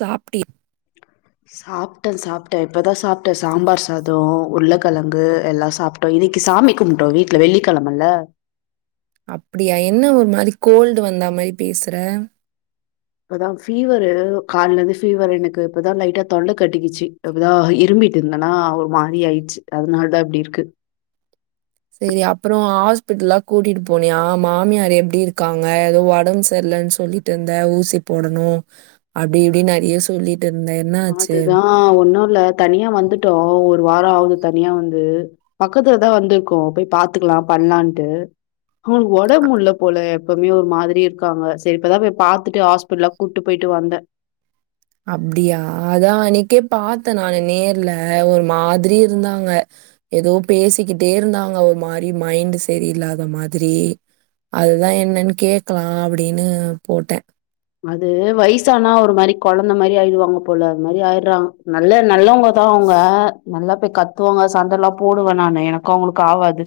சாப்ட்டி சாப்ட்ட சாப்ட்ட இப்பதா சாப்ட்ட சாம்பார் சாதோ உர்ழக்கெழங்கு எல்லா சாப் இன்னிக்கி சாமி கும்ட்டோ வீட்ல வெள்ளிக்கெழமல்ல அப்டியா என்ன ஒரு மாதி கோல்டு வந்தா மாரி பேசுற இப்பதா ஃபீவரு காலைல இந்து ஃபீவர் எனக்கு இப்பதா லைட்டா தொண்ட கட்டிகிச்சி இப்பதா இரும்பீட்டு இருந்தனா ஒரு மாரி ஆயிச்சு அதனால் தா இப்டி இருக்கு சரி அப்பறோ ஹாஸ்பிட்டல்லா கூட்டிட்டு போனியா மாமியார் எப்டி இருக்காங்க ஏதோ ஒடம் செர்லன் சொல்லி ட்டிந்த ஊசி போடணு அப்டி இப்டி நெறையா சொல்லிட்டிருந்த என்னா ஆச்சிம் ஆ ஒன்னு இல்ல தனியா வந்துட்டோ ஒரு வாரோ ஆவுது தனியா வந்து பக்கத்துலதா வந்துருக்கோ போய் பாத்துக்கலா பண்லான்ட்டு ஹவள் ஒடம் முட்ல போல எப்பம்யு ஒரு மாதிரி இருக்காங்க சரி இப்பதா போய் பாத்துட்டு ஹாஸ்பிடல்லா கூட்டு போயிட்டு வந்த அப்டியா அதா அன்னிகே பாத்த நானு நேர்ல ஒரு மாதிரி இருந்தாங்க ஏதோ பேசிக்கிட்டே இருந்தாங்க ஒ மாரி மைண்ட் செரியில்லாத மாதிரி அதுதா என்னன்னு கேக்லா அப்டின்னு போட்ட அது வயசானா ஒரு மாரி கொழந்த மாரி ஆயிருவாங்க போல அது மாரி ஆய்றா நல்ல நல்லவங்க தவுங்க நல்லா போய் கத்துவாங்க சண்ட எல்லா போடுவ நானு எனக்கு அவுங்களுக்கு ஆவாது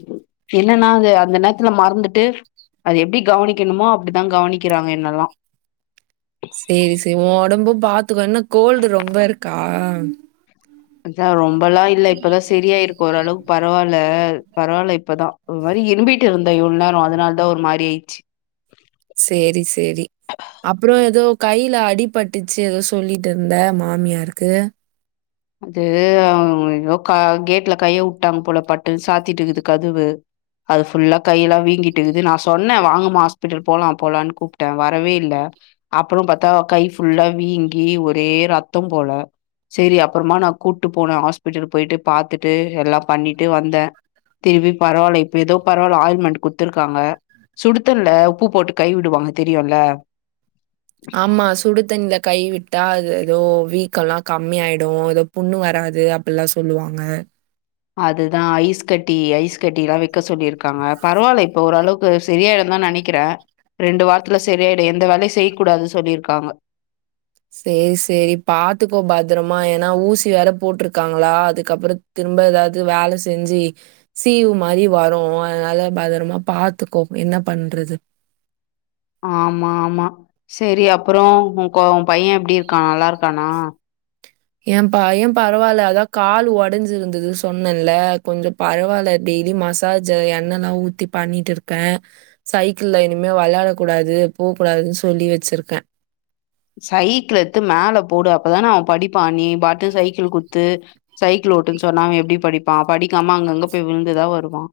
என்னனா அது அந்த நேரத்துல மறந்துட்டு அது எப்டி கவனிக்கணுமோ அப்டிதா கவனிக்கிறாங்க என்னல்லா செரி செ உ ஒடம்பு பாத்துக்கோ என்ன கோல்டு ரொம்ப இருக்கா அஞ்சா ரொம்பல்லா இல்ல இப்பதா செரியாயிருக்கு ஓரளவுக் பரவால்ல பரவால்ல இப்பதா ஒரு மாரி இரும்பிட்டு இருந்தே இவ்ளோ நேரோ அதுனால தா ஒரு மாரி ஆயிச்சு செரி செரி அப்புறோ எதோ கைல அடிபட்டுச்சு எதோ சொல்லிட்டு இருந்த மாமியாருக்கு அது அவுங்க எதோ கா கேட்ல கைய உட்டாங்க போல பட்டுனு சாத்திட்டுகிது கதுவு அது ஃபுல்லா கையெல்லா வீங்கிட்டுக்கிது நா சொன்னே வாங்கமா ஹாஸ்பிட்டல் போலா போலாமான்னு கூப்ட்டே வரவே இல்ல அப்புறோ பாத்தா கை ஃபுல்லா வீங்கி ஒரே ரத்தம் போல செரி அப் றமா நா கூட்டு போனே ஹாஸ்பிட்டல் போயிட்டு பாத்துட்டு எல்லா பண்ணிட்டு வந்தே திருபி பரவால இப்ப எதோ பரவால ஆயில்மெண்ட் குத்துருக்காங்க சுடுதண்ல உப்பு போட்டு கை விடுவாங்க தெரியுல்ல ஆமா சுடு தண்ணில கைவிட்டா அது ஏதோ வீக்கலா கம்மியாயிடு எதோ புண்ணு வராது அப்பில்லா சொல்லுவாங்க அதுதா ஐஸ் கட்டி ஐஸ் கட்டி எல்லா வெக்க சொல்லியிருக்காங்க பரவால்ல இப்ப ஓரளவுக் செரியாயிடு தா நெனைக்கிற ரெண்டு வாரத்துல செரியாயிடு எந்த வேலையு செய் கூடாது சொல்லிருக்காங்க செரி செரி பாத்துக்கோ பத்திரமா ஏனா ஊசி வேற போட்ருக்காங்ளா அதுக்கப்பற திரும்ப எதாவது வேல செஞ்சி சீவு மாரி வரு அதனால பதரமா பாத்துக்கோ என்ன பண்றது ஆமா ஆமா செரி அப்றோ உ கோ உன் பைய எப்டிருக்கா நல்லாருக்கானா ஏ பைய பரவால்ல அதா கால் ஒடஞ்சிருந்தது சொன்னேல கொஞ்சோ பரவால்ல டெய்லி மசாஜ் எண்ணல்லா ஊத்தி பண்ணிட்டுருக்க சைக்கிள்ல இனிமே வெளையாடக் கூடாது போ கூடாதுன்னு சொல்லி வெச்சிருக்க சைக்கிள எத்து மேல போடு அப்பதானே அவன் படிப்பா நீ பாட்டு சைக்கிள் குத்து சைக்கிள் ஓட்டுன்னு சொன்னா அவன் எப்டி படிப்பா படிக்காம அங்கங்க பேய் விழுந்துதா வருவா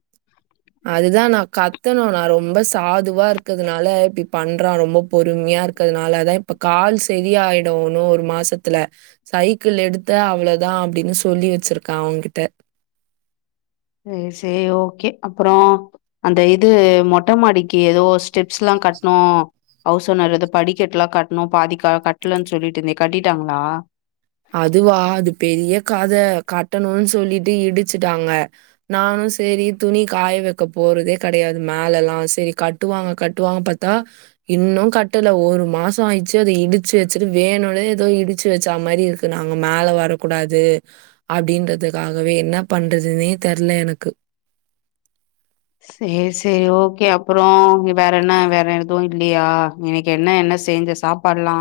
அதுதா நா கத்தனு நா ரொம்ப சாதுவா இருக்கதுனால இப்டி பண்றா ரொம்ப பொறும்யாருக் கதுனால தான இப்ப கால் செரியாயிடும் உனும் ஒரு மாசத்துல சைக்கிள் எடுத்த அவ்ளோதா அப்டின்னு சொல்லி வச்சிருக்க அவங்கிட்ட சேர் சேர் ஓக்கே அப்புறோ அந்த இது மொட்ட மாடிக்கு எதோ ஸ்டெப்ஸ்லா கட்ணு அவுஸ் ஓனர் எதோ படிக்கட்லா கட்ணு பாதிக்கா கட்டலன்னு சொல்லிட்டு இருந்தயே கட்டிட்டாங்ளா அதுவா அது பெரிய கத கட்டனுன் சொல்லிட்டு இடிச்சுட்டாங்க நானு செரி துணி காய வைக்க போறதே கெடையாது மேலல்லா சரி கட் டுவாங்க கட்டுவாங்க பாத்தா இன்னு கட்டல ஒரு மாசோ ஆயிச்சு அத இடிச்சு வச்சுட்டு வேணுனே ஏதோ இடிச்சு வச்சா மாரி இருக்கு நாங்க மேல வரக்கூடாது அப்டின்றதுக்காகவே என்ன பண்றதுன்னே தெர்ல எனக்கு சேர் சேரி ஓக்கே அப்புறோ வேறென்ன வேற எதுவும் இ ல்லையா இன்னைக்கு என்ன என்ன செஞ்ச சாப்பாடுலா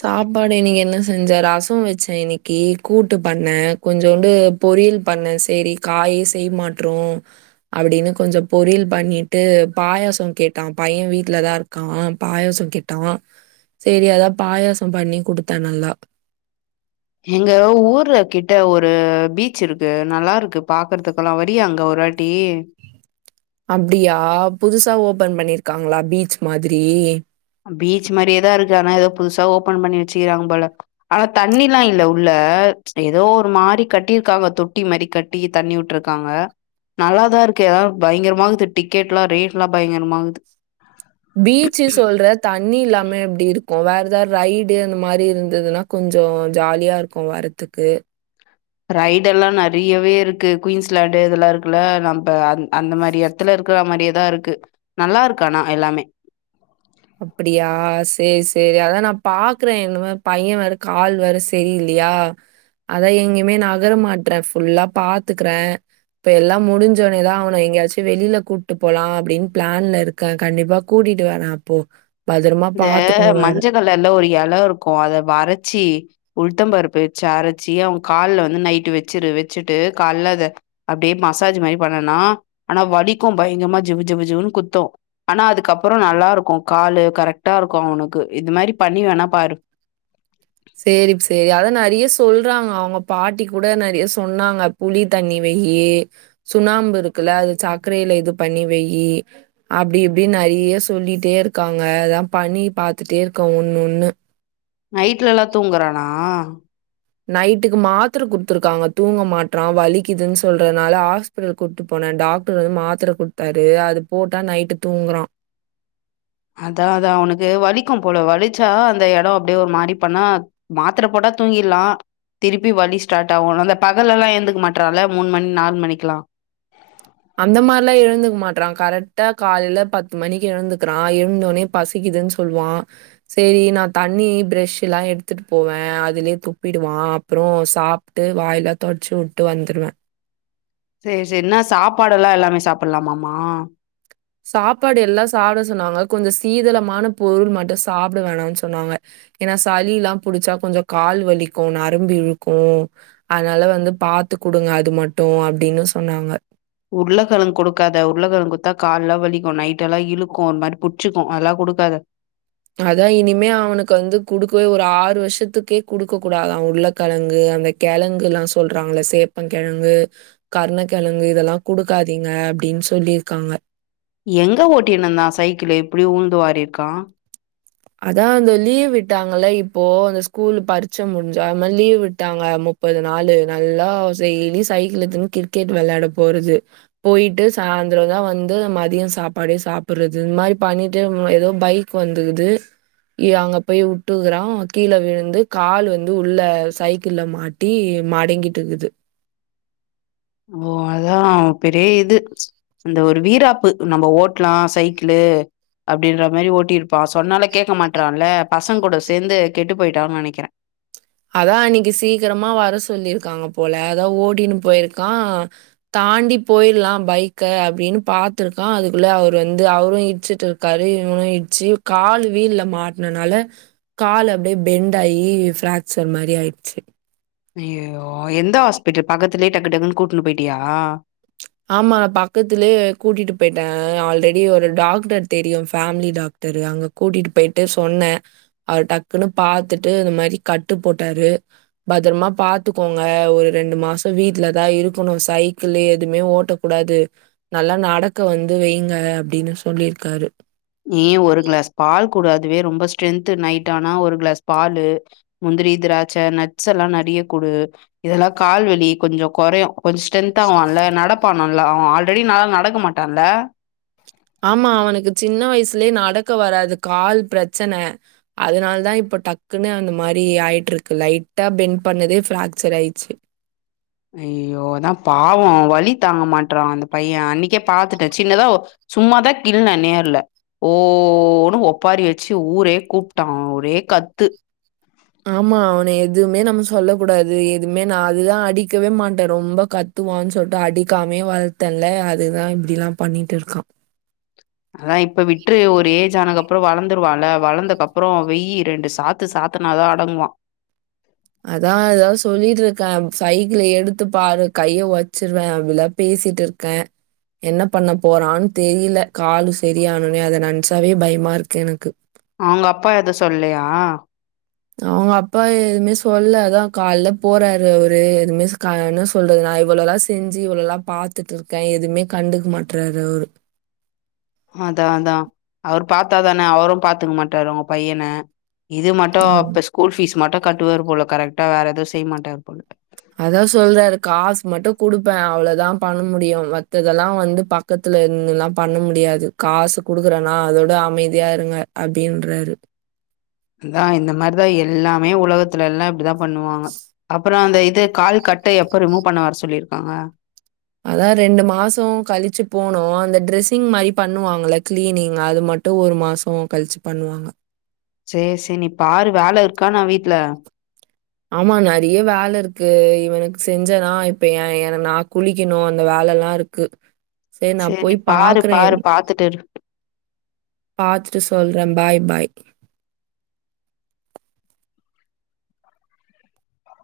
சாப்பாடு இன்னைக்கு என்ன செஞ்ச ரசோ வச்சே இன்னைக்கு கூட்டு பண்ண கொஞ்சோண்டு பொரியல் பண்ண சரி காயே செய்மாட்றோ அப்டின்னு கொஞ்சோ பொரியல் பண்ணிட்டு பாயாசோ கேட்டா பையன் வீட்லதா இரு கா பாயாசோ கேட்ன் செரி அதா பாயாசோ பண்ணி குடுத்தே நல்லா எங்க ஊர்ல கிட்ட ஒரு பீச் இருக்கு நல்லா இருக்கு பாக்றதுக்கல்லா வரியா அங்க ஒரு வாட் டி அப்டியா புதுசா ஓப்பன் பண்ணிருக்காங்ளா பீச் மாதிரி பீச் மாரியேதா இருக்கு ஆனா ஏதோ புதுசா ஓப்பன் பண்ணி வச்சுக்கிறாங்க போல ஆனா தண்ணில்லா இல்ல உள்ள எதோ ஒரு மாரி கட்டிருக்காங்க தொட்டி மாரி கட் டி தண்ணி உட்ருக்காங்க நல்லாதா இருக்கு ஏதாது பயங்கரமாகிது டிக்கெட்லா ரேட்டாலா பயங்கரமாகிது பீச்சு சொல்ற தண்ணி இல்லாம எப்டிருக் கோ வேற எதாது ரைடு அந்த மாரி இருந்ததுன்னா கொஞ்சோ ஜாலியா இருக்கு வரதுக்கு ரைடெல்லா நறையவே இருக்கு குயின்ஸ்லாண்டு இதெல்லா இருக்குல்ல நம்ப அ அந்த மாரி எட்த் இதுல இருக்கிற மாரியேதா இருக்கு நல்லா இருக்கு ஆனா எல்லாமே அப்டியா சேரி சேரி அதா நா பாக்குறே இந்தமாரி பய்ய வேற கால் வேற சே சரியில்லையா அதா எங்கேயுமே நகர மாட்றே ஃபுல்லா பாத்துக்குற இப்ப எல்லா முடிஞ்சவுட்னேதா அவன எங்கயாச்சு வெளில கூட்டு போலா அப்டின்னு பிளான்ல இரு க கண்டிப்பா கூட்டிட்டு வரே அப்போ பத்தரமா பாத்துக்கணு வேற நல்ல ஒரு எல இருக்கு அத அரச்சி உளுதம்பருப்பு வச்சு அரைச்சி அவ கால்ல வந்து நைட்டு வச்சிரு வச்சுட்டு கால்ல அத அப்டியே மசாஜ் மாரி பண்ணனா ஆனா வலிக்கு பயங்கமா ஜிவு ஜிவு ஜிவுன்னு குத்து ஆனா அதுக்கப்புற நல்லா இருக்கு காலு கரெக்ட்டா இருக்கு அவனுக்கு இது மாரி பண்ணி வேணா பாரு செரி செரி அத நெறைய சொல்றாங்க அவங்க பாட்டி கூட நெறைய சொன்னாங்க புளி தண்ணி வைய்யி சுண்ணாம்பு இருக்குல்ல அது சக்கரையில இது பண்ணி வைய்யி அப்டி இப்டின் நெறைய சொல்லிட்டே இருக்காங்க அதா பண்ணி பாத்துட்டே இருக்க ஒன்னு ஒன்னு நைட்லல்லா தூங்குறானா நைட்டுக்கு மாத்ர குட்த்துருக்காங்க தூங்க மாட்ரா வலிக்குதுன்னு சொல்றனால ஆஸ் ஹாஸ்பிடல் கூட்டு போனே டாக்டர் வந்து மாத்ர குடுத்தாரு அது போட்டா நைட்டு தூங்குறா அதா அது அவனுக்கு வலிக்கும் போல வலிச்சா அந்த எட அப்டியே ஒரு மாரி பண்ணா மாத்ர போட்டா தூங்கிர்லா திருப்பி வலி ஸ்டார்ட் ஆகு அந்த பகல்லலா எந்துக்க மாட்றான்ல மூணு மணி நாலு மணிக்குலா அந்த மாரிலா எழுந்துக்க மாட்றா கரெக்டா காலைல பத்து மணிக்கு எழுந்துக்குறா எழுந்தோனே பசிக்குதுன்னு சொல்வா செரி நா தண்ணி பிரஷுலா எடுத்துட்டு போவே அதுலயே துப்பிடுவா அப்புறோ சாப் ட்டு வாயிலா தொட்ச்சு வுட்டு வந்துருவ செரி செரி இன்ன சாப்பாடுல்லா எல்லாமே சாப்லாமாமா சாப்பாடு எல்லா சாப்ட சொன்னாங்க கொஞ்சோ சீதளமான பொருள் மட்டு சாப்ட வேணானு சொன்னாங்க ஏன்னா சளிலா புடிச்சா கொஞ்சோ கால் வலிக்கு நரம்பு இழுக்கு அதனால வந்து பாத்து குடுங்க அது மட்டு அப்டின்னு சொன்னாங்க உருளகெழங்கு குடுக்காத உருளகெழங்கு குத்தா கால்லா வலிக்கு நைட் எல்லா இழுக்கு ஒரு மாரி புடிச்சிக்கு அதெல்லா குடுக்காத அதா இனிமே அவனுக்கு வந்து குடுக்கவே ஒரு ஆறு வருஷத்துக்கே குடுக்க கூடாதா உருளகெழங்கு அந்த கெழங்குல்லா சொல்றாங்கள சேப்பன் கெழங்கு கர்ணகெழங்கு இதெல்லா குடுக்காதீங்க அப்டின்னு சொல்லிருக்காங்க எங்க ஓட்டினுந்தா சைக்கிலு இப்டி உழுந்து வாரி இருக்கா அதா அந்த லீவ் விட்டாங்கல்ல இப்போ அந்த ஸ்கூல் பரிச்ச முடிஞ் அது மாரி லீவ் விட்டாங்க முப் ப்பது நாலு நல்லா டெய்லி சைக்கிள் எடுதுன்னு கிரிக்கெட் வெளையாட போறது போயிட்டு சாயந்திர தா வந்து அந்த மதிய சாப்பாடே சாப்டுறது இந்த மாரி பண்ணிட்டு ஏதோ பைக் வந்துக்குது இ அங்க போய் விட்டுக்கறா கீழே விழுந்து கால் வந்து உள்ள சைக்கிள்ல மாட் ட்டி மடங்கிட்டு இருக்குது ஓ அதா பெரிய இது அந்த ஒரு வீராப்பு நம்ப ஓட்லா சைக்கிளு அப்படின்ற மாரி ஓட்டியிருப்பா சொன்னாலோ கேட்க மாட்றால பசங்க கூட சேந்து கெட்டு போயிட்டான்னு நெனைக்கிறே அதா அன்னிக்கி சீக்கிரமா வர சொல்லியிருக்காங்க போல அதா ஓடின்னு போயிருக்கா தாண்டி போயிர்லா பைக்க அப்டின்னு பாத்துருக்கா அதுக்குள்ள அவர் வந்து அவரு இச்சுட்டு இரு காரு இவனு இட்சி கால் வீல்ல மாட்னனால கால் அப்டியே பெண்ட் ஆயி ஃபிராக்சர் மாரி ஆயிட்ச்சி அய்யயோ எந்த ஹாஸ்பிடல் பக்கத்துலேயே டக்கு டக்குன்னு கூட்னு போயிட்டியா ஆமா நா பக்கத்துலயே கூட்டிட்டு போயிட்டே ஆல்ரெடி ஒரு டாக்டர் தெரியு ஃபேமிலி டாக் டரு அங்க கூட்டிட்டு போயிட்டு சொன்ன அவர் டக்குன்னு பாத்துட்டு இந்த மாரி கட்டு போட்டாரு பத்திரமா பாத்துக்கோங்க ஒரு ரெண்டு மாசோ வீட்ல தா இருக்கணு சைக்கிள்லு எதுமே ஓட்ட கூடாது நல்லா நடக்க வந்து வைங்க அப்டின்னு சொல்லிருக்காரு நீ ஒரு கிளாஸ் பால் குடு அதுவே ரொம்ப ஸ்ட்ரென்த்து நைட் ஆனா ஒரு கிளாஸ் பால்லு முந்திரி, திராட்ச நட்ஸ் எல்லா நறைய குடு இதெல்லா கால்வெலி கொஞ்சோ கொறையு கொஞ்சோ ஸ்ட்ரன்த் ஆவான்ல நடப்பா நல்ல அவ ஆல்ரெடி நல்லா நடக்கமாட்டான்ல ஆமா அவனுக்கு சின்ன வயசுலயே நடக்க வராது கால் பிரச்சன அதனால தா இப்போ டக்குன்னு அந்த மாரி ஆயிட்டு இருக்கு லைட்டா பென் பண்ணதே ஃப்ராக்சர் ஆயிட்ச்சி ஐய்யயோ அதா பாவம் அவ வலி தாங்க மாட்றா அந்த பைய அன்னிக்கே பாத்துட்டே சின்னதா சும்மாதா கிள்ன நேர்ல ஓன்னு ஒப்பாரி வச்சு ஊரே கூப்ட்டா ஒரே கத்து ஆமா அவன எதுமே நம்ம சொல்ல கூடாது எதுமே நா அதுதா அடிக்கவே மாட்ட ரொம்ப கத் த்துவான்னு சொல்ட்டு அடிக்காமே வளத்தன்ல அதுதா இப்டிலா பண்ணிட்டு இருக்கா அதா இப்ப விட்று ஒரு ஏஜ் ஆனக்கப்பறோ வளந்துருவான்ல வளந்தக்கப்பறோ வெய் ரெண்டு சாத் து சாத்துனா தா அடங்குவா அதா அதா சொல்லிட்ருக்கே சைக்கிள எடுத்து பாரு கைய ஒட்சிருவே அப்டிலா பேசிட்டுருக் க என்ன பண்ண போறான்னு தெரில கால் சரியானோனே அத நன்ச்சாவே பயமா இருக்கு எனக்கு அவங்க அப்பா எது சொல்லயா அவங்க அப்பா எதுமே சொல்ல அதா கால்ல போறாரு அவரு எதுமே கா என்ன சொல்றது நா இவ்ளோலா செஞ்சி இவ்ளோல்லா பாத்துட்டுருக்கே எதுமே கண்டுக்க மாட்றாரு அவரு அதா அதா அவர் பாத்தாதானே அவரு பாத்துக்க மாட்டாரு உங்க பையன இது மட்டு ம். இப்ப ஸ்கூல் ஃபீஸ் மட்டு கட்டுவாரு போல கரெக்டா வேற ஏது செய்ய மாட்டார்போல அதா சொல்றாரு காசு மட்டு குடுப்பே அவ்ளோதா பண்ண முடியு மத்ததெல்லா வந்து ப க்கத்துல நின்னுலா பண்ண முடியாது காசு குடுக்கறனா அதோட அமைதியா இருங்க அப்டின்றாரு அதா இந்த மாரிதா எல்லாமே உலகத்துல எல்லா இப்டிதா பண்ணுவாங்க அப்ப றோ அந்த இது கால் கட்ட எப்ப ரிமூவ் பண்ண வர சொல்லிருக்காங்க அதா ரெண்டு மாசோ கழிச்சு போணு அந்த ட்ரெஸ்ஸிங் மாரி பண்ணுவாங்களே கிளீனிங் அது மட் டு ஒரு மாசம் கழிச்சு பண்ணுவாங்க சேரி சேரி நீ பாரு வேல இருக்கா என்ன வீட்ல ஆமா நறைய வேல இருக்கு இவனுக்கு செஞ்சனா இப்ப ஏ ஏ எனக்கு நா குளிக்கணு அந்த வேல எல்லா இரு க்கு சேரி நா போய் நீ பாரு பாக்குறே பாரு பாத்துட்டு இரு பாத்துட்டு சொல்றே பாய் பாய்